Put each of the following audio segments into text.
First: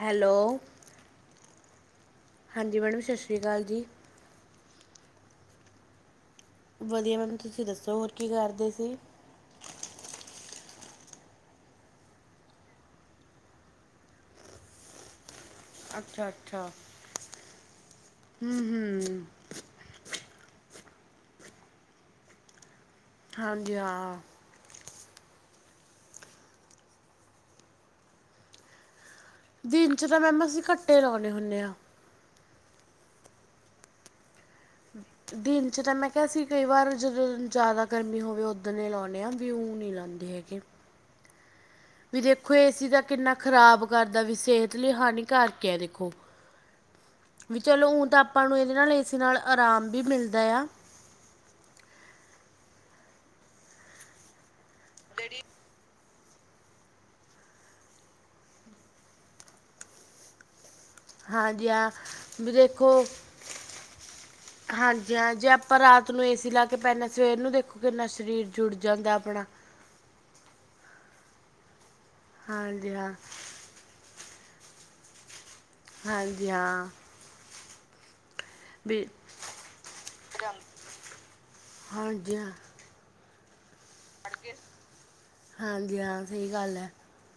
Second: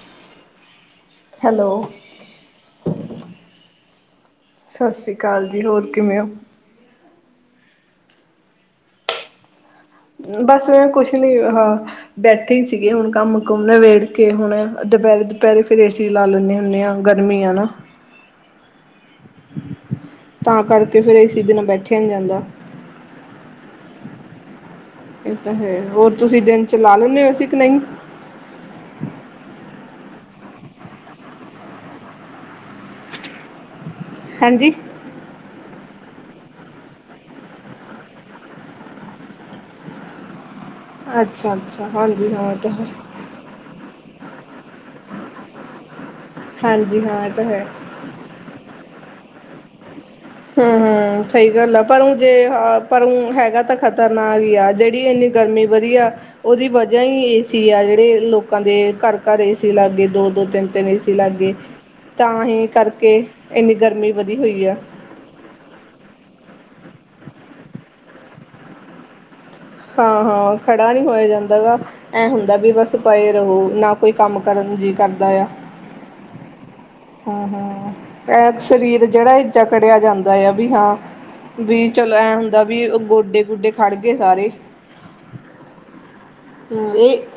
Hello- hello- ਹਾਂਜੀ madam ਸਤਿ ਸ਼੍ਰੀ ਅਕਾਲ ਜੀ। ਸਤਿ ਸ੍ਰੀ ਅਕਾਲ ਜੀ ਹੋਰ ਕਿਵੇ ਹੋ। ਵਧੀਆ ਮੈਨੂੰ ਤੁਸੀ ਦਸੋ ਹੋਰ ਕੀ ਕਰਦੇ ਸੀ। ਬਸ ਮੈਂ ਕੁਛ ਨੀ ਹਾਂ ਬੈਠੇ ਸੀਗੇ ਹੁਣ ਕੰਮ ਕੁਮ ਨਵੇੇੜ ਕੇ ਹੁਣ ਦੁਪਹਿਰੇ ਦੁਪਹਿਰੇ ਫਿਰ ਏਸੀ ਲਾ ਅੱਛਾ ਲੈਂਦੇ ਅੱਛਾ ਹੁੰਦੇ ਹਾਂ ਗਰਮੀ ਆ ਨਾ। ਤਾਂ ਕਰਕੇ ਫਿਰ ਇਸਬੇ ਬੈਠਿਆ ਨਹੀਂ ਜਾਂਦਾ ਹਾਂਜੀ ਹਾਂ। ਇਹ ਤਾਂ ਹੈ ਹੋਰ ਤੁਸੀਂ ਦਿਨ ਚਲਾ ਲੈਦੇ ਹੋ ਏਸੀ ਕਿ ਨਹੀਂ। ਦਿਨ ਚ ਤਾਂ ਮੈਮ ਅਸੀਂ ਇਕੱਟੇ ਲਾਉਣੇ ਹੁੰਦੇ ਹਾਂ। ਹਾਂਜੀ। ਦਿਨ ਚ ਤਾਂ ਮੈਂ ਕਿਹਾ ਸੀ ਕਈ ਵਾਰ ਜਦੋਂ ਜ਼ਿਆਦਾ ਗਰਮੀ ਹੋਵੇ ਉਦਣੇ ਹੀ ਲਾਉਂਦੇ ਹਾਂ ਵੀਊ ਉਹ ਨਹੀਂ ਲਾਉਦੇ ਹੈਗੇ। ਅੱਛਾ ਅੱਛਾ ਵੀ ਹਾਂਜੀ ਹਾਂ ਦੇਖੋ ਇਹ ਤਾਂ ਹੈ ਏਸੀ ਦਾ ਕਿੰਨਾ ਖ਼ਰਾਬ ਕਰਦਾ ਵੀ ਸਿਹਤ ਲਈ ਹਾਨੀਕਾਰਕ ਆ ਦੇਖੋ। ਹਾਂਜੀ ਹਾਂ ਇਹ ਤਾਂ ਵੀ ਹੈ ਚਲੋ ਹੁਣ ਤਾਂ ਆਪਾਂ ਨੂੰ ਇਹਦੇ ਨਾਲ ਏ ਨਾਲ ਆਰਾਮ ਵੀ ਮਿਲਦਾ ਆ ਹਮ- ਹਮ ਸਹੀ ਗੱਲ ਆ ਪਰ ਉਹ ਜੇ ਪਰੋਂ ਹੈਗਾ ਤਾਂ ਖ਼ਤਰਨਾਕ ਹੀ ਆ ਜੇਹ ਇੰਨੀ ਗਰਮੀ ਵਧੀਆ। ਉਹਦੀ ਵਜ੍ਹਾ ਹੀ ਏਸੀ ਆ ਜਿਹੜੇ ਲੋਕਾਂ ਦੇ ਘਰ -ਘਰ ਏਸੀ ਲੱਗ ਗਏ ਦੋ -ਦੋ ਤਿੰਨ ਨਹੀਂ ਸੀ ਲੱਗੇ ਹਾਂਜੀ ਹਾਂ ਤਾਂ ਵੀ ਹੀ ਦੇਖੋ ਕਰਕੇ ਇੰਨੀ ਗਰਮੀ ਵਧੀ ਹੋਈ ਆ। ਹਾਂਜੀ ਹਾਂ ਜੇ ਆਪਾਂ ਰਾਤ ਨੂੰ ਏਸੀ ਲਾ ਕੇ ਪੈਣਾ ਸਵੇਰ ਨੂੰ ਦੇਖੋ ਕਿੰਨਾ ਸਰੀਰ ਜੁੜ ਜਾਂਦਾ ਆਪਣਾ। ਹਾਂ ਹਾਂ ਖੜਾ ਨਹੀਂ ਹੋਇਆ ਜਾਂਦਾ ਵਾ ਐ ਹੁੰਦਾ ਵੀ ਹਾਂਜੀ ਬਸ ਹਾਂ ਪਏ ਰਹੋ ਨਾ ਕੋਈ ਕੰਮ ਕਰਨ ਜੀ ਕਰਦਾ ਆ। ਹਾਂਜੀ ਹਾਂ। ਸਰੀਰ ਵੀ ਜਿਹੜਾ ਏ ਜਕੜਿਆ ਜਾਂਦਾ ਆ ਵੀ ਹਾਂ। ਵੀ ਚਲੋ ਐਂ ਹਾਂਜੀ ਹਾਂ ਹੁੰਦਾ ਵੀ ਗੋਡੇ -ਗੋਡੇ ਖੜ ਗਏ ਸਾਰੇ ਹਾਂਜੀ ਹਾਂ ਸਹੀ ਗੱਲ ਹੈ।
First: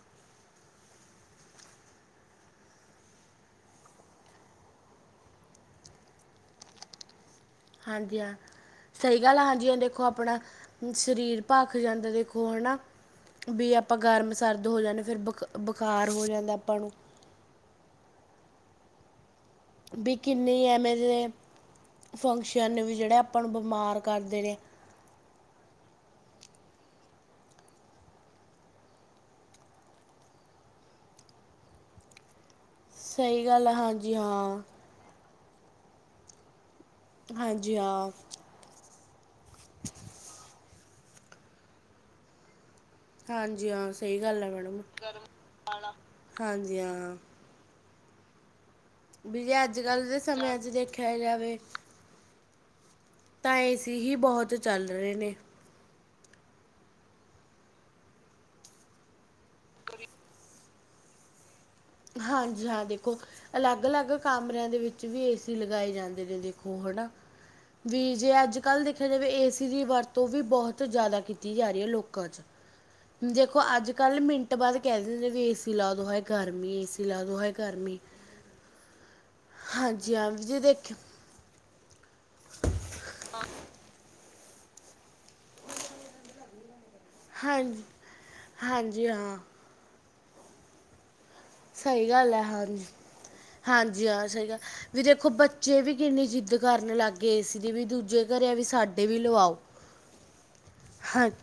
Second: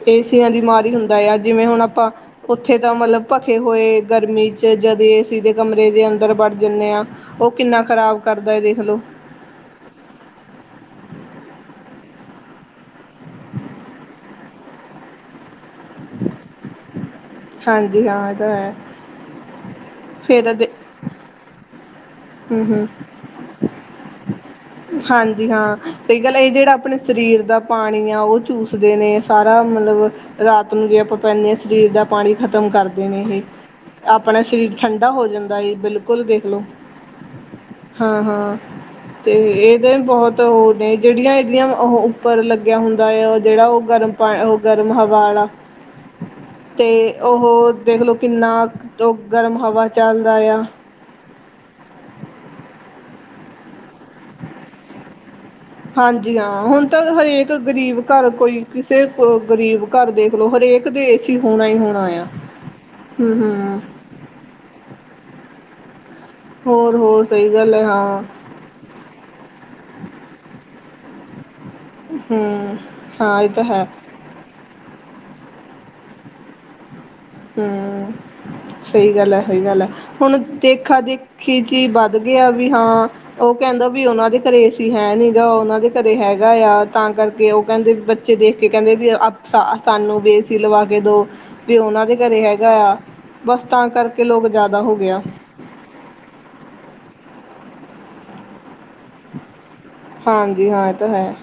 ਏਸੀ ਤਾਂ ਬਿਮਾਰੀ ਹੁੰਦਾ ਆ ਜਿਵੇਂ ਹੁਣ ਆਪਾਂ ਉੱਥੇ ਤਾਂ ਮਤਲਬ ਭਖੇ ਹੋਏ ਗਰਮੀ ਚ ਜਦ ਏਸੀ ਦੇ ਕਮਰੇ ਦੇ ਅੰਦਰ ਵੜ ਜਾਂਦੇ ਹਾਂ। ਉਹ ਕਿੰਨਾ ਹਾਂਜੀ ਖ਼ਰਾਬ ਹਾਂ ਕਰਦਾ ਹੈ ਦੇਖ ਲਓ ਸਹੀ ਗੱਲ ਹਾਂਜੀ ਹਾਂ ਦੇਖੋ ਆਪਣਾ ਸਰੀਰ ਭਖ ਜਾਂਦਾ ਦੇਖੋ ਹੈ ਨਾ ਵੀ ਆਪਾਂ ਗਰਮ ਸਰਦ ਹੋ ਜਾਂਦੇ ਫਿਰ ਬਕ ਬੁਖਾਰ ਹੋ ਜਾਂਦਾ ਆਪਾਂ ਨੂੰ। ਹਾਂਜੀ ਹਾਂ ਤਾਂ ਹੈ। ਵੀ ਫੇਰ ਕਿੰਨੀ ਦੇ ਆ ਮੈਂ ਹੂੰ ਫੰਕਸ਼ਨ ਹੂੰ ਵੀ ਜਿਹੜੇ ਆਪਾਂ ਬਿਮਾਰ ਕਰਦੇ ਨੇ। ਹਾਂਜੀ ਹਾਂ ਸਹੀ ਗੱਲ ਇਹ ਜਿਹੜਾ ਆਪਣੇ ਸਰੀਰ ਦਾ ਪਾਣੀ ਆ ਉਹ ਚੂਸਦੇ ਨੇ ਸਾਰਾ ਮਤਲਬ ਰਾਤ ਨੂੰ ਜੇ ਆਪਾਂ ਪੈਂਦੇ ਹਾਂ ਸਰੀਰ ਦਾ ਪਾਣੀ ਖਤਮ ਖ਼ਤਮ ਕਰਦੇ ਨੇ ਸਹੀ ਗੱਲ ਆ ਇਹ ਹਾਂਜੀ ਆਪਣਾ ਹਾਂ ਸਰੀਰ ਠੰਢਾ ਹੋ ਜਾਂਦਾ ਬਿਲਕੁਲ ਦੇਖਲੋ। ਹਾਂਜੀ ਹ। ਅਤੇ ਇਹਦੇ ਬਹੁਤ ਉਹ ਨੇ ਜਿਹੜੀਆਂ ਇਹਦੀਆਂ ਉਹ ਉੱਪਰ ਲੱ ਲੱਗਿਆ ਹੁੰਦਾ ਹੈ ਉਹ ਜਿਹੜਾ ਹਾਂਜੀ ਉਹ ਹਾਂ ਗਰਮ ਸਹੀ ਪਾ ਗੱਲ ਹੈ ਉਹ ਮੈਡਮ ਗਰਮ ਹਵਾ ਵਾਲਾ। ਹਾਂਜੀ ਤੇ ਹਾਂ ਉਹ ਦੇਖਲੋ ਕਿੰਨਾ ਉਹ ਵੀ ਗਰਮ ਜੇ ਅੱਜ ਹਵਾ ਕੱਲ੍ਹ ਦੇ ਚੱਲਦਾ ਸਮਿਆਂ ਆ ਚ ਦੇਖਿਆ ਜਾਵੇ ਤਾਂ ਏ ਸੀ ਹੀ ਬਹੁਤ ਚੱਲ ਰਹੇ ਨੇ। ਹਾਂਜੀ ਹਾਂ ਹੁਣ ਤਾਂ ਹਰੇਕ ਗਰੀਬ ਘਰ ਕੋਈ ਕਿਸੇ ਕੋ ਗਰੀਬ ਘਰ ਦੇਖ ਲਓ ਹਰੇਕ ਸਕਦੇ ਸੀ। ਹਾਂਜੀ ਹਾਂ ਦੇਖੋ ਹੂੰ-ਹੂੰ ਅਲੱਗ ਅਲੱਗ ਕਾਮਰਿਆਂ ਦੇ ਵਿੱਚ ਵੀ ਏ ਸੀ ਲਗਾਏ ਜਾਂਦੇ। ਦੇਖੋ ਹਨਾ ਹੋਰ-ਹੋਰ ਸਹੀ ਗੱਲ ਹੈ ਵੀ ਹਾਂ ਜੇ ਅੱਜ ਕੱਲ ਦੇਖਿਆ ਜਾਵੇ ਏਸੀ ਦੀ ਵਰਤੋਂ ਵੀ ਬਹੁਤ ਜਿਆਦਾ ਕੀਤੀ ਜਾ ਰਹੀ ਹੈ ਲੋਕਾਂ ਚ ਹੂੰ ਹਾਂ ਇਹ ਦੇਖੋ ਤਾਂ ਹੈ ਅੱਜ ਕੱਲ ਮਿੰਟ ਬਾਅਦ ਕਹਿ ਦਿੰਦੇ ਵੀ ਏ ਸੀ ਲਾ ਦੋ ਹੈ ਗਰਮੀ ਏ ਸੀ ਹੂ ਸਹੀ ਗੱਲ ਹੈ ਸਹੀ ਗੱਲ ਹੈ ਹਾਂਜੀ ਹਾਂ ਹੁਣ ਜੇ ਦੇਖਿਓ ਦੇਖਾ ਦੇਖੀ ਚੀ ਬਾਤ ਵਧੀਆ ਵੀ ਹਾਂ ਉਹ ਕਹਿੰਦਾ ਵੀ ਉਹਨਾਂ ਦੇ ਘਰੇ ਏਸੀ ਹੈ ਨੀ ਗਾ ਉਹਨਾਂ ਦੇ ਘਰੇ ਹੈਗਾ ਆ। ਤਾਂ ਕਰਕੇ ਉਹ ਹਾਂਜੀ ਕਹਿੰਦੇ ਬੱਚੇ ਦੇਖ ਕੇ ਕਹਿੰਦੇ ਹਾਂਜੀ ਵੀ ਹਾਂ ਸਾਨੂੰ ਬੇਸੀ ਲਵਾ ਕੇ ਦਉ। ਵੀ ਉਹਨਾਂ ਸਹੀ ਦੇ ਗੱਲ ਘਰੇ ਹੈ ਹੈਗਾ ਹਾਂਜੀ। ਆ। ਬਸ ਤਾਂ ਹਾਂਜੀ ਕਰਕੇ ਹਾਂ ਲੋਕ ਸਹੀ ਗ ਜ਼ਿਆਦਾ ਹੋ ਵੀ ਗਿਆ, ਦੇਖੋ ਬੱਚੇ ਵੀ ਕਿੰਨੀ ਜਿੱਦ ਕਰਨ ਲੱਗ ਗਏ ਏਸੀ ਜਿਵੇਂ ਦੂਜੇ ਘਰ, ਵੀ ਸਾਡੇ ਵੀ ਲਵਾਓ। ਹਾਂਜੀ ਹਾਂ ਇਹ ਤਾਂ ਹੈ।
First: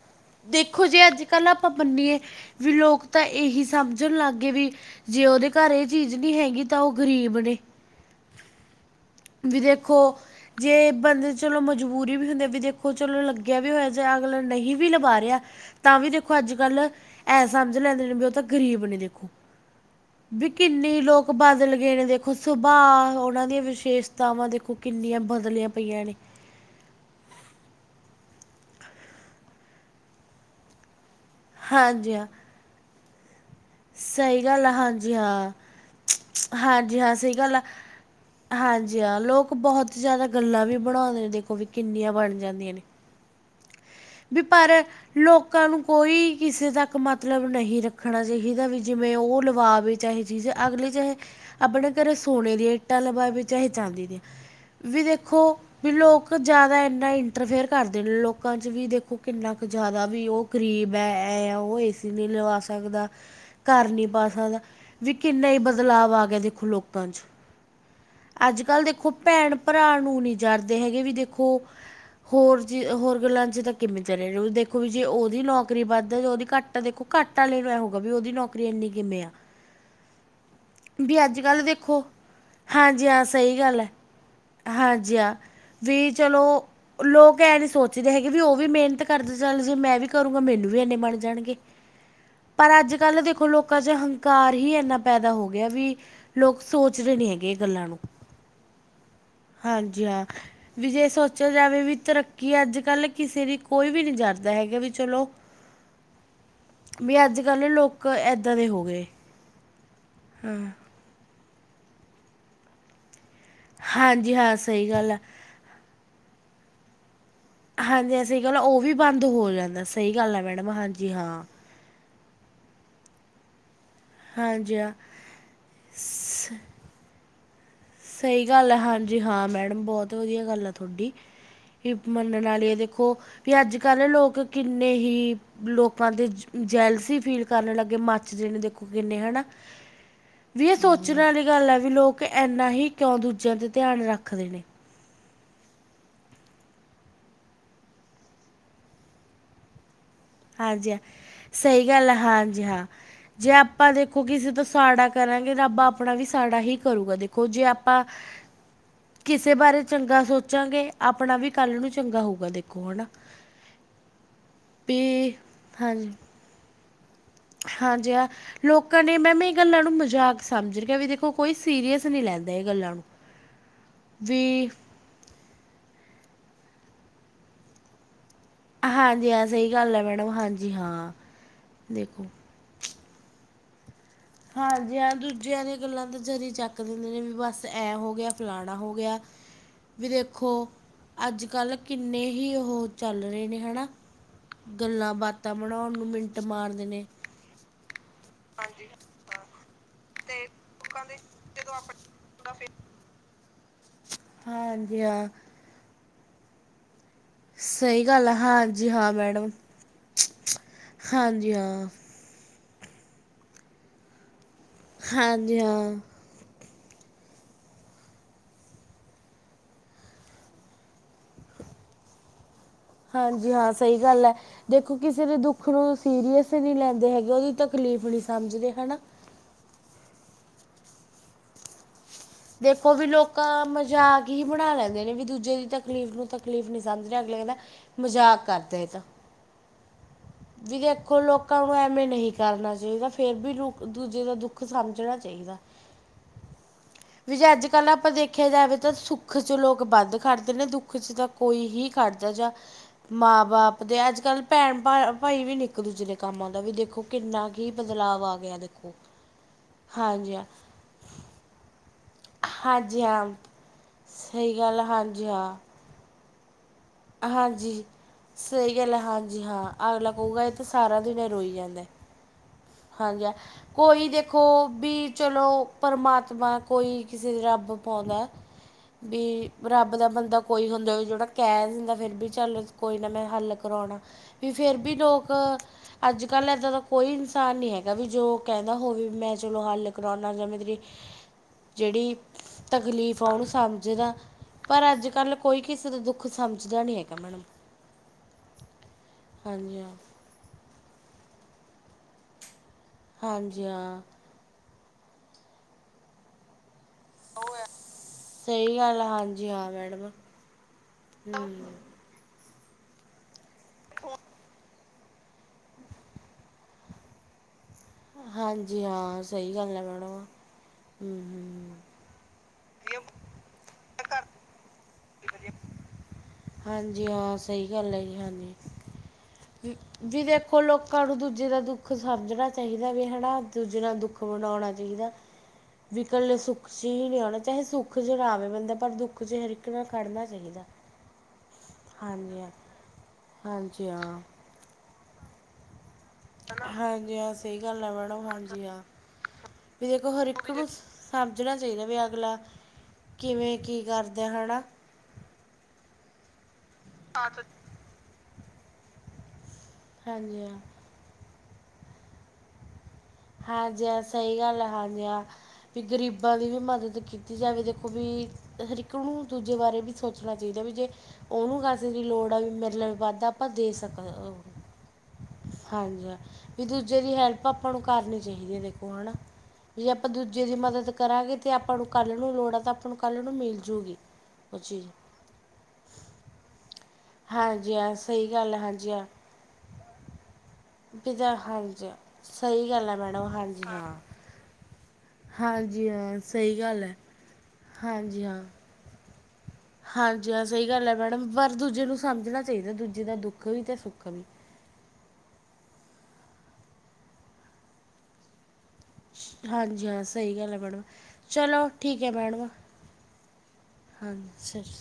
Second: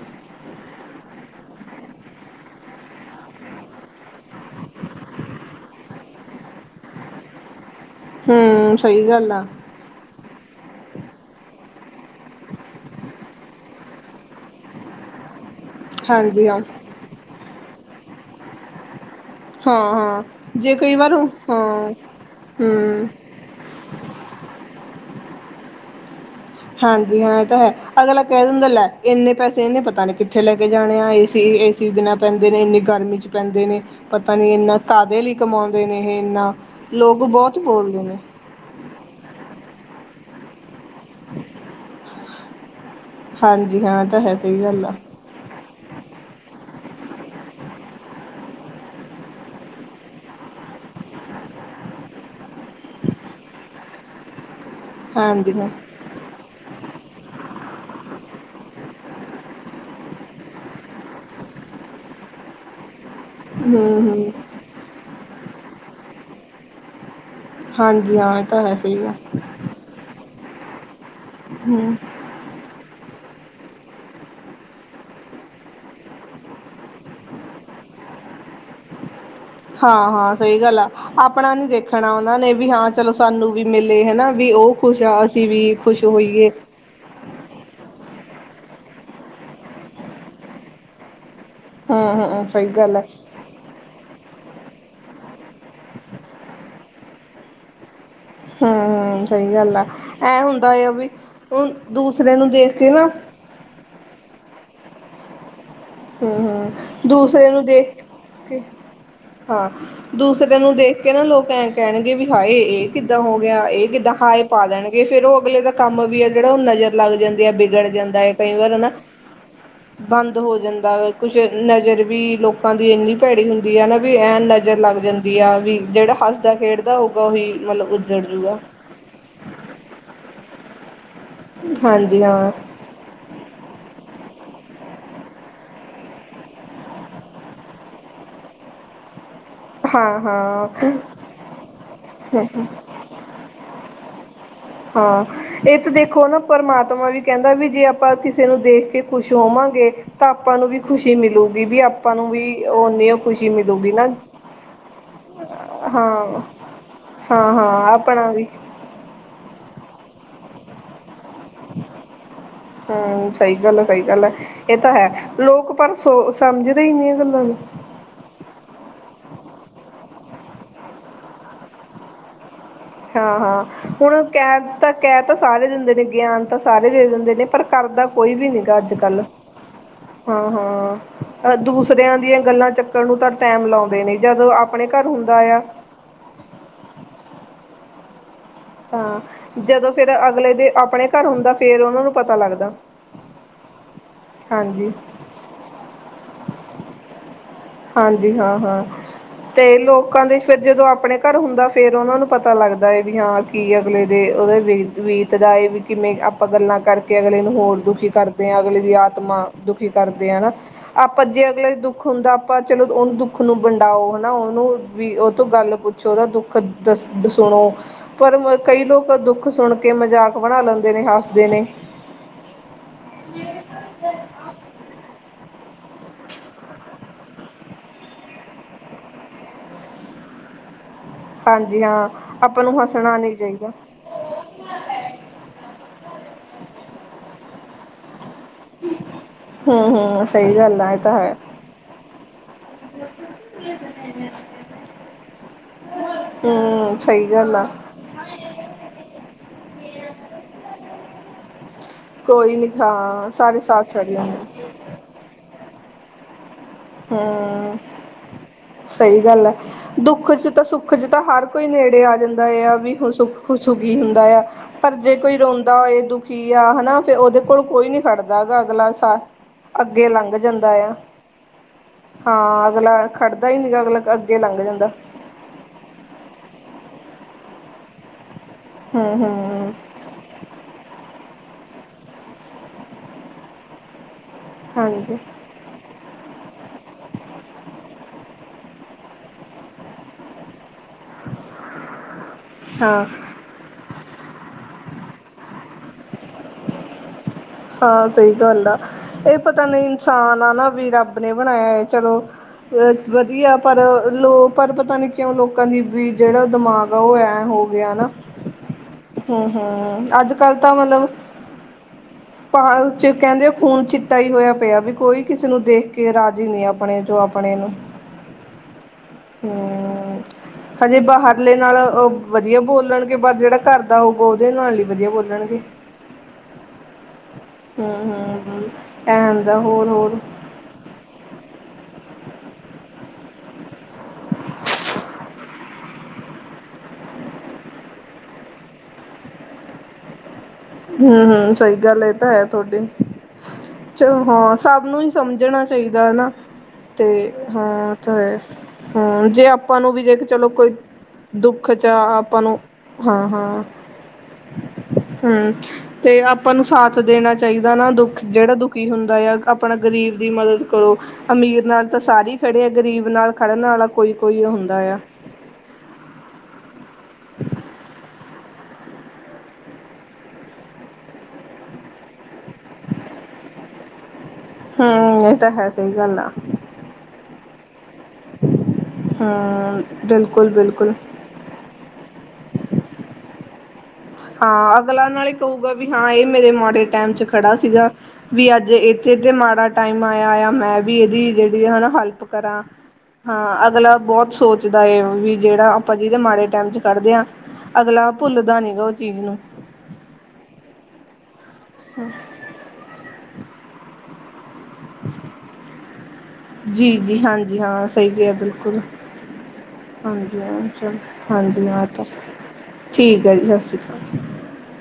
ਦੇਖੋ ਜੇ ਅੱਜ ਕੱਲ ਆਪਾਂ ਮੰਨੀਏ ਵੀ ਲੋਕ ਤਾਂ ਇਹੀ ਸਮਝਣ ਲੱਗ ਗਏ। ਵੀ ਜੇ ਉਹਦੇ ਘਰ ਇਹ ਚੀਜ਼ ਨਹੀਂ ਹੈਗੀ ਤਾਂ ਉਹ ਗ਼ਰੀਬ ਨੇ। ਹੂੰ ਸਹੀ ਗੱਲ ਆ, ਵੀ ਦੇਖੋ! ਜੇ ਬੰਦੇ, ਚਲੋ ਮਜਬੂਰ ਪੂਰੀ ਵੀ ਹੁੰਦੀ। ਵੀ ਦੇਖੋ ਚਲੋ ਲੱਗਿਆ ਵੀ ਹੋਇਆ। ਜਾਂ ਅਗਲਾ ਨਹੀਂ ਵੀ ਲਾਵਾ ਰਿਹਾ। ਤਾਂ ਵੀ ਦੇਖੋ, ਹਾਂਜੀ ਅੱਜ ਹਾਂ, ਕੱਲ ਇਹ ਸਮਝ ਲੈਂਦੇ ਨੇ। ਵੀ ਉਹ ਤਾਂ ਗ਼ਰੀਬ ਨੇ ਦੇਖੋ। ਹਾਂ-ਹਾਂ ਵੀ ਜੇ ਕਈ ਕਿੰਨੀ ਵਾਰ ਲੋਕ ਬਦਲ ਹਾਂ, ਗਏ ਨੇ ਦੇਖੋ। ਹੂੰ ਸੁਭਾਅ! ਉਹਨਾਂ ਦੀਆਂ ਵਿਸ਼ੇਸ਼ਤਾਵਾਂ ਦੇਖੋ। ਕਿੰਨੀਆਂ ਬਦਲੀਆਂ ਪਈਆਂ ਨੇ। ਹਾਂਜੀ ਹਾਂ। ਇਹ ਤਾਂ ਹੈ। ਅਗਲਾ ਕਹਿ ਦਿੰਦਾ! ! ਲੈ ਇੰਨੇ ਪੈਸੇ ਇਹਨੇ ਪਤਾ ਨ ਕਿੱਥੇ ਲੈ ਕੇ ਜਾਣੇ ਆ? ਏ ਸੀ ਹਾਂਜੀ ਬਿਨਾਂ ਹਾਂ ਪੈਂਦੇ ਨੇ ਇੰਨੀ ਗਰਮੀ ਪੈਂਦੇ ਨੇ ਪਤਾ ਸਹੀ ਨੀ ਗੱਲ ਆ ਇਨਾ ਹਾਂਜੀ ਕਾਦੇ ਲਈ ਹਾਂ ਕਮਾਉਂਦੇ ਨੇ ਇਹ। ਇਨਾ ਹਾਂਜੀ ਹਾਂ ਲੋਕ ਸਹੀ ਗੱਲ ਬਹੁਤ ਆ ਬੋਲਦੇ ਨੇ ਹਾਂਜੀ ਹਾਂ ਲੋਕ ਬਹੁਤ ਜਿਆਦਾ ਗੱਲਾਂ ਵੀ ਬਣਾਉਂਦੇ ਨੇ ਦੇਖੋ ਵੀ ਕਿੰਨੀਆਂ ਬਣ ਜਾਂਦੀਆਂ ਨੇ ਹਾਂਜੀ ਹਾਂ ਇਹ ਤਾਂ ਹੈ ਵੀ ਸਹੀ ਪਰ ਗੱਲ ਆ ਲੋਕਾਂ ਨੂੰ ਕੋਈ ਕਿਸੇ ਤੱਕ ਮਤਲਬ ਨਹੀਂ ਰੱਖ ਜਿਵੇਂ ਓ ਲਵਾਵੇ ਉਹ ਚਾਹੇ ਚੀਜ਼ ਤੇ ਅਗਲੇ ਭਾਵੇਂ ਆਪਣੇ ਘਰ ਸੋਨੇ ਦੀ ਇੱਟਾਂ ਲਗਵਾ ਲਵੇ ਚਾਏ ਚਾਂਦੀ ਦੀ। ਵੀ ਦੇਖੋ! ਹਾਂਜੀ ਹਾਂ ਵੀ ਲੋਕ ਜ਼ਿਆਦਾ ਇਨਾ ਇੰਟਰਫੇਅਰ ਕਰਦੇ ਨੇ। ਲੋਕਾਂ ਅੱਜ ਵੀ ਦੇਖੋ ਕਿੰਨਾ ਕੁ ਜ਼ਿਆਦਾ। ਵੀ ਉਹ ਗਰੀਬ ਹੈ! ਐ ਆ, ਉਹ ਏ ਸੀ ਨਹੀਂ ਲਵਾ ਸਕਦਾ। ਹੂੰ ਘਰ ਨੀ ਪਾ ਹੂੰ ਸਕਦਾ ਵੀ ਕਿੰਨਾ ਹੀ ਬਦਲਾਵ ਆ ਗਿਆ ਦੇਖੋ ਲੋਕਾਂ ਚ। ਹਾਂਜੀ ਹਾਂ ਇਹ ਤਾਂ ਅੱਜ ਹੈ ਕੱਲ ਸਹੀ ਦੇਖੋ! ਗੱਲ ਭੈਣ- ਭਰਾ ਨੂੰ ਨੀ ਜਰਦੇ ਹੈਗੇ ਵੀ ਦੇਖੋ! ਹੂੰ ਹੋਰ ਜ, ਹੋਰ ਗੱਲਾਂ ਅੱਜ ਤਾਂ, ਕਿਵੇਂ ਚ ਦੇਖੋ ਵੀ। ਜੇ ਉਹਦੀ ਨੌਕਰੀ ਵੱਧ ਹੈ। ਉਹਦੀ ਘੱਟ। ਤਾਂ ਦੇਖੋ ਘੱਟ ਵਾਲੇ ਨੂੰ ਇਹੋਗਾ ਵੀ ਉਹਦੀ ਨੌਕਰੀ [inaudible] ਹਾਂ। ਹਾਂ। ਸਹੀ ਗੱਲ ਆ। ਵੀ ਅੱਜ ਆਪਣਾ ਕੱਲ੍ਹ ਨੀ ਦੇਖੋ ਦੇਖਣਾ ਉਹਨਾਂ ਨੇ ਵੀ। ਹਾਂ ਹਾਂਜੀ ਚਲੋ ਸਾਨੂੰ ਸਹੀ ਵੀ ਗੱਲ ਹੈ ਮਿਲੇ ਹਨਾ ਵੀ। ਉਹ ਖੁਸ਼ ਹਾਂਜੀ ਆ ਹਾ। ਅਸੀਂ ਖੁਸ਼ ਵੀ ਚਲੋ ਹੋਈਏ ਲੋਕ ਐ ਨੀ ਸੋਚਦੇ ਹੈਗੇ ਵੀ ਉਹ ਵੀ ਮਿਹਨਤ ਕਰਦੇ ਚੱਲ ਜੇ ਮੈਂ ਵੀ ਕਰੂੰਗਾ, ਮੈਨੂੰ ਵੀ ਇੰਨੇ ਬਣ ਜਾਣਗੇ। ਹਾਂ ਹਾਂ ਸਹੀ ਪਰ ਅੱਜ ਗੱਲ ਹੈ ਕੱਲ ਦੇਖੋ, ਲੋਕਾਂ ਚ ਅਹੰਕਾਰ ਵੀ ਹੀ ਇਨਾ ਪੈਦਾ ਹੋ ਗਿਆ ਵੀ ਲੋਕ ਸੋਚ ਰਹੇ ਨੀ ਹੈਗੇ ਇਹ ਗੱਲਾਂ ਨੂੰ। ਹੂੰ ਸਹੀ ਗੱਲ ਆ ਹਾਂਜੀ ਹਾਂ ਐ ਹੁੰਦਾ ਵੀ ਆ ਜੇ ਸੋਚਿਆ ਹੁਣ ਜਾਵੇ, ਵੀ ਦੂਸਰੇ ਨੂੰ ਤਰੱਕੀ ਦੇਖ ਅੱਜ ਕੇ ਨਾ ਕੱਲ ਕਿਸੇ ਤੇਰੀ ਕੋਈ ਵੀ ਨੀ ਜਾਰਦਾ ਹੈਗਾ ਵੀ ਚਲੋ ਹਮ ਹਮ ਵੀ ਅੱਜ ਦੂਸਰੇ ਨੂੰ ਕੱਲ੍ਹ ਦੇਖ ਲੋਕ ਇੱਦਾਂ ਕੇ ਦੇ ਹੋ ਗਏ ਹਾਂ। ਦੂਸਰੇ ਨੂੰ ਦੇਖ ਕੇ ਨਾ, ਲੋਕ ਐਂ ਕਹਿਣਗੇ! ਵੀ ਹਾਏ ਇਹ ਕਿ ਕਿੱਦਾਂ ਹੋ ਗਿਆ। ਇਹ ਕਿੱਦਾਂ ਹਾਂਜੀ ਹਾਏ ਹਾਂ ਪਾ ਸਹੀ ਦੇਣਗੇ। ਗੱਲ ਆ ਫੇਰ ਉਹ ਅਗਲੇ ਦਾ ਕੰਮ ਵੀ ਹੈ ਜਿਹੜਾ ਉਹ ਨਜ਼ਰ ਲੱਗ ਜਾਂਦਾ। ਬਿਗੜ ਹਾਂਜੀ ਜਾਂਦਾ ਹਾਂ ਹੈ। ਸਹੀ ਕਈ ਗੱਲ ਆ ਵਾਰ ਉਹ ਹੈਨਾ, ਵੀ ਬੰਦ ਹੋ ਜਾਂਦਾ ਸਹੀ ਗੱਲ ਬੰਦ ਆ ਹੋ ਮੈਡਮ ਜਾਂਦਾ। ਹਾਂਜੀ ਕੁਛ ਹਾਂ ਨਜ਼ਰ ਵੀ ਲੋਕਾਂ ਦੀ ਇੰਨੀ ਭੈੜੀ ਹੁੰਦੀ। ਆ ਨਾ ਵੀ। ਐਂ ਹਾਂਜੀ ਨਜ਼ਰ ਹਾਂ ਲੱਗ ਜਾਂਦੀ ਆ। ਵੀ ਜਿਹੜਾ ਹੱਸਦਾ ਖੇਡਦਾ ਹੋਊਗਾ ਉਹੀ ਵੀ। ਸਹੀ ਗੱਲ ਹੈ। ਹਾਂਜੀ ਹਾਂ ਮੈਡਮ। ਬਹੁਤ ਵਧੀਆ ਗੱਲ ਆ ਤੁਹਾਡੀ। ਇਹ ਹਾਂਜੀ ਮੰਨਣ ਹਾਂ ਵਾਲੇ। ਦੇਖੋ, ਕਿ ਅੱਜ ਕੱਲ ਲੋਕ। ਕਿੰਨੇ ਹੀ ਲੋਕਾਂ ਵਿਚ ਜੈਲਸੀ ਫੀਲ ਕਰਨ ਲੱਗੇ। ਮੱਚਦੇ ਨੇ। ਦੇਖੋ ਹੈ। ਹਾਂ ਵੀ ਇਹ ਹਾਂ ਸੋਚਣ ਵਾਲੀ ਗੱਲ ਹੈ। ਵੀ ਲੋਕ ਇੰਨਾ ਹੀ। ਕਿਉਂ ਦੂਜਿਆਂ ਤੇ ਧਿਆਨ ਰੱਖਦੇ ਨੇ। ਹਾਂ। ਇਹ ਤੇ ਦੇਖੋ ਨਾ, ਪਰਮਾਤਮਾ ਵੀ ਕਹਿੰਦਾ! ਵੀ ਜੇ ਆਪਾਂ ਕਿਸੇ ਨੂੰ ਦੇਖ ਕੇ ਖੁਸ਼ ਹੋਵਾਂਗੇ। ਤਾਂ ਆਪਾਂ ਨੂੰ ਵੀ ਹਾਂਜੀ ਹਾਂ ਖੁਸ਼ੀ ਮਿਲੂਗੀ। ਵੀ ਸਹੀ ਗੱਲ ਆਪਾਂ ਹੈ ਨੂੰ ਵੀ, ਹਾਂਜੀ ਹਾਂ ਓਨੀ ਖੁਸ਼ੀ ਜੇ ਮਿਲੂਗੀ ਆਪਾਂ ਨਾ। ਦੇਖੋ ਕਿਸੇ ਤੋਂ ਸਾੜਾ ਕਰਾਂਗੇ। ਰੱਬ ਆਪਣਾ ਵੀ ਹਾਂ ਸਾਡਾ ਹੀ ਕਰੂਗਾ। ਦੇਖੋ ਹਾਂ ਜੇ ਹਾਂ ਆਪਾਂ ਆਪਣਾ ਵੀ ਕਿਸੇ। ਦੇ ਬਾਰੇ ਚੰਗਾ ਸੋਚਾਂਗੇ। ਆਪ। ਹਮ ਸਹੀ ਗੱਲ ਹੈ। ਸਹੀ ਗੱਲ ਹੈ। ਇਹ ਤਾਂ। ਵੀ ਹੈ। ਲੋਕ ਪਰ ਹਾਂਜੀ ਸੋ ਸਮਝਦੇ ਹੀ ਨਹੀਂ। ਗੱਲਾਂ ਨੂੰ ਹਾਂਜੀ। ਆ ਲੋਕਾਂ ਨੇ ਮੈਮ, ਇਹ ਗੱਲਾਂ ਨੂੰ ਮਜ਼ਾਕ। ਸਮਝ ਕੇ। ਵੀ ਦੇਖੋ ਕੋਈ ਸੀਰੀਅਸ ਨਹੀਂ ਲੈਂਦਾ। ਇਹ ਗੱਲਾਂ ਨੂੰ ਹਾਂ! ਹਾਂ! ਹੁਣ ਕਹਿ ਵੀ ਤਾਂ। ਕਹਿ ਤਾਂ। ਸਾਰੇ ਦਿੰਦੇ ਨੇ ਗਿਆਨ। ਤਾਂ ਸਾਰੇ ਦੇ ਦਿੰਦੇ ਨੇ ਪਰ ਕਰਦਾ। ਕੋਈ ਵੀ ਨੀ ਅੱਜ ਕੱਲ ਹਾਂਜੀ ਹਾਂ ਸਹੀ ਗੱਲ ਹੈ ਮੈਡਮ ਹਾਂ ਹਾਂਜੀ ਹਾਂ ਦੂਸਰਿਆਂ ਦੇਖੋ ਦੀਆਂ ਗੱਲਾਂ ਚ। ਨੂੰ ਤਾਂ ਟਾਈਮ ਲਾਉਂਦੇ ਨੇ। ਜਦੋਂ ਆਪਣੇ ਹਾਂਜੀ ਘਰ ਹਾਂ ਹੁੰਦਾ ਆ ਦੂਜਿਆਂ ਦੀ ਗੱਲਾਂ ਤਾਂ ਜ਼ਰੀ ਚੱਕ ਦਿੰਦੇ ਨੇ ਵੀ ਬੱਸ ਐ ਹੋ ਗਿਆ। ਫਲਾਣਾ ਹੋ ਗਿਆ ਹਾਂ ਜਦੋਂ ਵੀ ਫਿਰ ਦੇਖੋ ਅਗਲੇ ਦੇ ਆਪਣੇ ਘਰ ਅੱਜ ਹੁੰਦਾ ਕੱਲ ਫਿਰ ਉਹਨਾਂ ਨੂੰ ਕਿੰਨੇ ਪਤਾ ਹੀ ਲੱਗਦਾ ਉਹ ਚੱਲ ਰਹੇ। ਨੇ ਹਨਾ ਹਾਂਜੀ ਗੱਲਾਂ ਬਾਤਾਂ ਬਣਾਉਣ ਨੂੰ ਮਿੰਟ ਮਾਰਦੇ ਨੇ ਹਾਂਜੀ ਹਾਂ ਹਾਂ। ਤੇ ਲੋਕਾਂ ਦੇ ਫਿਰ ਜਦੋਂ ਆਪਣੇ ਘਰ ਹੁੰਦਾ ਫੇਰ ਉਹਨਾਂ ਨੂੰ ਪਤਾ ਲੱਗਦਾ ਹੈ ਵੀ ਹਾਂ ਕੀ ਹੈ। ਅਗਲੇ ਦੇ ਉਹਦੇ ਹਾਂਜੀ ਹਾਂ ਬੀਤਦਾ ਇਹ ਵੀ ਕਿਵੇਂ ਆਪਾਂ ਗੱਲਾਂ ਕਰ। ਅਗਲੇ ਨੂੰ ਹੋਰ ਸਹੀ ਦੁਖੀ ਗੱਲ ਆ ਕਰਦੇ ਹਾਂ, ਅਗਲੇ ਹਾਂਜੀ ਦੀ ਆਤਮਾ ਮੈਡਮ ਦੁਖੀ ਕਰਦੇ ਹਨਾ ਆਪਾਂ ਜੇ ਹਾਂਜੀ ਅਗਲੇ ਹਾਂ ਦੁੱਖ ਹੁੰਦਾ। ਆਪਾਂ ਚਲੋ ਉਹਨੂੰ ਦੁੱਖ ਨੂੰ ਵੰਡਾਓ ਹੈ ਨਾ ਉਹਨੂੰ ਵੀ ਉਹ ਤੋਂ ਹਾਂਜੀ ਗੱਲ ਹਾਂ ਪੁੱਛੋ ਉਹਦਾ ਦੁੱਖ। ਦੁਖ ਸੁਣੋ ਪਰ ਕਈ ਲੋਕ ਦੁੱਖ ਸੁਣ ਕੇ ਮਜ਼ਾਕ ਬਣਾ ਲੈਂਦੇ ਨੇ ਹੱਸਦੇ ਨੇ। ਤੇ। ਹਾਂਜੀ ਹਾਂ ਸਹੀ ਗੱਲ ਹੈ ਦੇਖੋ ਕਿਸੇ ਦੇ ਦੁੱਖ। ਉਸ ਨੂੰ ਸੀਰੀਅਸ ਨਹੀ ਲੈਂਦੇ ਹੈਗੇ ਉਹਦੀ ਤਕਲੀਫ਼ ਨਹੀ ਸਮਝਦੇ ਹਨਾ। ਹਾਂਜੀ ਹਾਂ। ਆਪਾਂ ਨੂੰ ਦੇਖੋ ਵੀ ਹੱਸਣਾ ਨਹੀਂ ਲੋਕਾਂ ਚਾਹੀਦਾ ਮਜ਼ਾਕ ਹੀ ਬਣਾ ਲੈਂਦੇ ਨੇ ਵੀ ਦੂਜੇ ਦੀ ਤਕਲੀਫ਼ ਨੂੰ ਤਕਲੀਫ਼ ਨਹੀਂ ਸਮਝਦੇ ਅਗਲੇ। ਮਜ਼ਾਕ। ਕਰਦੇ ਇਹ ਤਾਂ ਹਮ ਹਮ। ਸਹੀ ਵੀ ਗੱਲ ਆ ਇਹ ਤਾਂ ਦੇਖੋ ਹੈ ਲੋਕਾਂ ਨੂੰ ਐਵੇਂ ਨਹੀਂ ਕਰਨਾ ਚਾਹੀਦਾ ਫੇਰ ਵੀ ਦੂਜੇ ਦਾ ਦੁੱਖ ਸਮਝਣਾ ਚਾਹੀਦਾ। ਚਾਹੀਦਾ। ਹਮ। ਸਹੀ ਵੀ ਜੇ ਗੱਲ ਆ ਅੱਜ ਕੱਲ੍ਹ ਆਪਾਂ ਦੇਖਿਆ ਜਾਵੇ ਤਾਂ ਸੁੱਖ ਚ ਲੋਕ ਬੰਦ ਕਰਦੇ ਨੇ ਦੁੱਖ। ਭੁੱਖ ਚ ਤਾਂ ਕੋਈ ਹੀ ਖੜਦਾ ਜਾਂ ਕੋਈ ਨੀ ਹਾਂ ਮਾਂ ਸਾਰੇ ਬਾਪ ਸਾਥ ਦੇ ਛੱਡ ਅੱਜ ਕੱਲ੍ਹ ਜਾਂਦੇ ਭੈਣ ਭਰਾ। ਵੀ ਇੱਕ ਦੂਜੇ ਦੇ ਕੰਮ ਆਉਂਦੇ। ਹਮ ਦੇਖੋ ਸਹੀ ਗੱਲ ਹੈ ਦੁੱਖ ਹਾਂਜੀ ਹਾਂ ਚ ਤਾਂ ਸੁੱਖ ਚ ਤਾਂ ਹਰ। ਕੋਈ ਨੇੜੇ ਆ। ਜਾਂਦਾ ਆ ਵੀ ਹਾਂਜੀ ਹੁ ਹਾਂ ਸੁਖ ਸੁਖੀ ਹੁੰਦਾ ਆ ਸਹੀ ਗੱਲ ਪਰ ਜੇ ਹਾਂਜੀ ਕੋਈ ਹਾਂ ਰੋਂਦਾ ਹੋਏ ਦੁਖੀ ਆ। ਨਾ ਫਿਰ ਉਹਦੇ ਕੋਲ ਹਾਂਜੀ ਕੋਈ ਨੀ ਖੜਦਾ ਹੈਗਾ ਸਹੀ ਅਗਲਾ ਗੱਲ ਹੈ ਸਾ ਹਾਂਜੀ ਅੱਗੇ ਲੰਘ ਜਾਂਦਾ। ਹੋੋਈ ਜਾਂਦਾ। ਹਾਂ ਅਗਲਾ ਹਾਂਜੀ ਖੜਦਾ ਹੀ ਨੀ ਗਾ ਅਗਲਾ ਕੋਈ ਅੱਗੇ ਦੇਖੋ ਲੰਘ ਜਾਂਦਾ ਵੀ ਚਲੋ ਪਰਮਾਤਮਾ। ਕੋਈ ਕਿਸੇ ਰੱਬ ਪਾਉਂਦਾ ਹਮ ਵੀ ਹਮ ਰੱਬ ਦਾ ਬੰਦਾ ਕੋਈ ਹੁੰਦਾ ਜਿਹੜਾ। ਕਹਿ ਦਿੰਦਾ ਫਿਰ ਵੀ ਚੱਲ ਕੋਈ ਨਾ ਮੈਂ ਹੱਲ ਕਰਾਉਣਾ। ਵੀ ਫਿਰ ਵੀ ਹਾਂਜੀ ਲੋਕ ਅੱਜ ਕੱਲ੍ਹ ਇਹਦਾਂ ਦਾ ਕੋਈ। ਇਨਸਾਨ ਨਹੀਂ ਹੈਗਾ ਵੀ ਜੋ ਕਹਿੰਦਾ ਹੋਵੇ ਮੈਂ ਚਲੋ ਹੱਲ ਕਰਾਉਦਾ ਜਾਂ ਮੇ ਤੇਰੀ ਜਿਹੜੀ ਹਾਂ ਤਕਲੀਫ਼ ਆ ਉਹਣੂੰ ਸਮਝ ਦਾ ਪਰ ਅੱਜ ਕੱਲ ਕੋਈ ਕਿਸੇ ਦਾ ਦੁੱਖ ਸਮਝਦਾ ਨੀ ਹੈਗਾ ਮੈਡਮ ਹਾਂ ਸਹੀ ਗੱਲ ਆ ਇਹ ਪਤਾ ਹਾਂਜੀ ਨਹੀਂ ਹਾਂ ਇਨਸਾਨ ਆ ਨਾ ਵੀਰਾ ਨੇ ਬਣਾਇਆ ਹੈ ਚਲੋ ਅ ਵਧੀਆ ਹਾਂਜੀ ਪਰ ਹਾਂ ਲੋ ਪਰ ਪਤਾ ਨੀ ਕਿਉਂ ਲੋਕਾਂ ਦੀ ਵੀ ਜਿਹੜਾ ਦਿਮਾਗ ਆ ਉਹ ਐਂ ਹੋ ਗਿਆ ਨਾ ਸਹੀ ਗੱਲ ਹਾਂਜੀ ਹੂੰ ਹਾਂ ਮੈਡਮ ਹੂੰ ਅੱਜ ਕੱਲ੍ਹ ਤਾਂ ਮਤਲਬ ਹਮ ਕਹਿੰਦੇ ਖੂਨ ਚਿੱਟਾ ਹੀ ਹੋਇਆ ਪਿਆ ਵੀ ਕੋਈ ਕਿਸੇ ਨੂੰ ਦੇਖ ਕੇ ਰਾਜ਼ੀ ਨਹੀਂ ਆਪਣੇ ਜੋ ਆਪਣੇ ਨੂੰ ਹਾਂਜੀ ਹਾਂ ਸਹੀ ਗੱਲ ਹੈ ਹੂੰ ਮੈਡਮ ਹਜੇ ਹਮ ਬਾਹਰਲੇ ਨਾਲ ਹ ਵਧੀਆ ਬੋਲਣਗੇ ਪਰ ਜਿਹੜਾ ਘਰਦਾ ਹੋਊਗਾ ਉਹਦੇ ਨਾਲ ਹੀ ਵਧੀਆ ਬੋਲਣਗੇ ਹਾਂਜੀ ਹਾਂ ਸਹੀ ਹੂੰ ਗੱਲ ਹੈ ਜ ਹੂੰ ਐ ਹੁੰਦਾ ਹਾਂਜੀ ਹੋਰ ਹੋਰ ਵੀ ਦੇਖੋ ਲੋਕਾਂ ਨੂੰ ਦੂਜੇ ਦਾ ਦੁੱਖ ਸਮਝਣਾ ਚਾਹੀਦਾ ਵੀ ਹਨਾ ਦੂਜੇ ਨਾਲ ਦੁੱਖ ਬਣਾਉਣਾ ਚਾਹੀਦਾ ਵਿਕਲੇ ਸੁੱਖ ਚ ਹੀ ਨਹੀਂ ਆਉਣਾ ਚਾਹੇ ਸੁੱਖ ਚ ਨਾ ਆਵੇ ਬੰਦਾ ਪਰ ਦੁੱਖ ਚ ਹ ਕਿਣਾ ਖੜਨਾ ਚਾਹੀਦਾ ਹਮ ਹਮ ਸਹੀ ਗੱਲ ਇਹ ਤਾਂ ਹਾਂਜੀ ਹੈ ਹਾਂ ਤੁਹਾਡੀ ਚਲੋ ਹਾਂ ਸਭ ਨੂੰ ਹੀ ਸਮਝਣਾ ਚਾਹੀਦਾ ਹਨਾ। ਤੇ ਹਾਂਜੀ ਸਹੀ ਗੱਲ ਹਾਂ ਤਾਂ ਮੈਡਮ ਹੈ ਹਾਂਜੀ ਹਾਂ ਜੇ ਆਪਾਂ ਨੂੰ ਵੀ ਜੇ ਦੇਖੋ ਹਰ ਚਲੋ ਇੱਕ ਨੂੰ ਕੋਈ ਸਮਝਣਾ ਦੁੱਖ ਚ ਚਾਹੀਦਾ ਵੀ ਅਗਲਾ ਆਪਾਂ ਨੂੰ ਹਾਂ ਕਿਵੇਂ ਹਾਂ ਕੀ ਕਰਦੇ ਹਨਾ ਹਮ ਤੇ ਆਪਾਂ ਨੂੰ ਸਾਥ ਦੇਣਾ ਚਾਹੀਦਾ ਨਾ ਦੁੱਖ ਜਿਹੜਾ ਦੁਖੀ ਹੁੰਦਾ ਆ ਆਪਣਾ ਗਰੀਬ ਦੀ ਹਾਂਜੀ ਹਾਂ ਮਦਦ ਕਰੋ ਅਮੀਰ ਨਾਲ ਤਾਂ ਸਾਰੇ ਹੀ ਖੜੇ ਆ ਗਰੀਬ- ਨਾਲ ਖੜਨ ਹਾਂਜੀ ਵਾਲਾ ਹ ਕੋਈ ਸਹੀ ਕੋਈ ਗੱਲ ਆ ਹੁੰਦਾ ਹਾਂਜੀ ਹ ਵੀ ਗ਼ਰੀਬਾਂ ਦੀ ਵੀ ਮਦਦ ਕੀਤੀ ਜਾਵੇ ਦੇਖੋ ਵੀ ਹਰ ਇੱਕ ਨੂੰ ਦੂਜੇ ਬਾਰੇ ਵੀ ਸੋਚਣਾ ਚਾਹੀਦਾ ਵੀ ਜੇ ਉਹਨੂੰ ਕੇ ਦੀ ਲੋੜ ਆ ਵੀ ਮਿਲਣ ਵੱਧਦਾ ਦੇ ਸਕਾਂ ਹਮ ਇਹ ਤਾਂ ਹੈ। ਸਹੀ ਗੱਲ ਆ। ਵੀ ਦੂਜੇ ਦੀ ਹੈਲਪ ਆਪਾਂ ਨੂੰ ਕਰਨੀ ਚਾਹੀਦੀ ਹੈ ਦੇਖੋ ਹੈ ਨਾ ਹਮ ਜੇ ਜੇ ਆਪਾਂ ਦੂਜੇ ਬਿਲਕੁਲ ਦੀ ਮਦਦ ਬਿਲਕੁਲ ਕਰਾਂਗੇ ਤੇ ਆਪਾਂ ਨੂੰ ਕੱਲ੍ਹ ਨੂੰ ਲੋੜ ਆ ਤਾਂ ਆਪਾਂ ਨੂੰ ਕੱਲ੍ਹ ਨੂੰ ਮਿਲ ਜੂਗੀ। ਉਹ ਹਾਂ ਚੀਜ਼ ਅਗਲਾ ਨਾਲ ਹੀ ਕਹੂਗਾ ਵੀ ਹਾਂ ਇਹ ਮੇਰੇ ਮਾੜੇ ਟਾਈਮ ਚ ਖੜਾ ਹਾਂਜੀ ਸੀਗਾ ਹਾਂ ਸਹੀ ਗੱਲ ਵੀ ਹੈ ਅੱਜ ਹਾਂਜੀ ਹਾਂ ਇੱਥੇ ਤੇ ਮਾੜਾ ਟਾਈਮ ਆਇਆ ਆ ਮੈਂ ਵੀ ਇਹਦੀ ਤਾਂ ਜਿਹੜੀ ਹਾਂਜੀ ਹਨਾ ਹਾਂ, ਹੈਲਪ ਕਰਾਂ ਸਹੀ ਗੱਲ ਹੈ ਮੈਡਮ ਹਾਂਜੀ ਹਾਂ ਅਗਲਾ ਬਹੁਤ ਸੋਚ ਵੀ ਜਿਹੜਾ ਹਾਂਜੀ ਆਪਾਂ ਜਿਹਦੇ ਹਾਂ ਮਾੜੇ ਸਹੀ ਟਾਈਮ ਚ ਗੱਲ ਹੈ ਕੱਦੇ ਹਾਂ ਅਗਲਾ ਹਾਂਜੀ ਹਾਂ ਭੁੱਲਦਾ ਨੀ ਗਾ ਉਹ ਚੀਜ਼ ਨੂੰ। ਹਾਂਜੀ। ਹਹ ਸਹੀ ਗੱਲ ਹੈ ਮੈਡਮ ਪਰ ਦੂਜੇ ਨੂੰ ਸਮਝਣਾ ਚਾਹੀਦਾ ਦੂਜੇ ਦਾ ਦੁੱਖ। ਦੁਖਵੀ ਤੇ ਸੁਖਖਵੀ। ਜੀ, ਜੀ। ਹਾਂਜੀ। ਹਾਂ ਸਹੀ ਕਿਹਾ ਬਿਲਕੁਲ। ਹਾਂਜੀ ਹਾਂ ਸਹੀ ਹਾਂਜੀ ਗੱਲ ਹੈ ਹਾਂ ਮੈਡਮ ਚਲ ਹਾਂਜੀ ਚਲੋ ਹਾਂ ਠੀਕ ਚ ਹੈ ਮੈਡਮ ਠੀਕ ਹੈ ਜੀ। ਸਤਿ ਸ਼੍ਰੀ ਅਕਾਲ। ਹਾਂਜੀ ਸਤਿ ਸ਼੍ਰੀ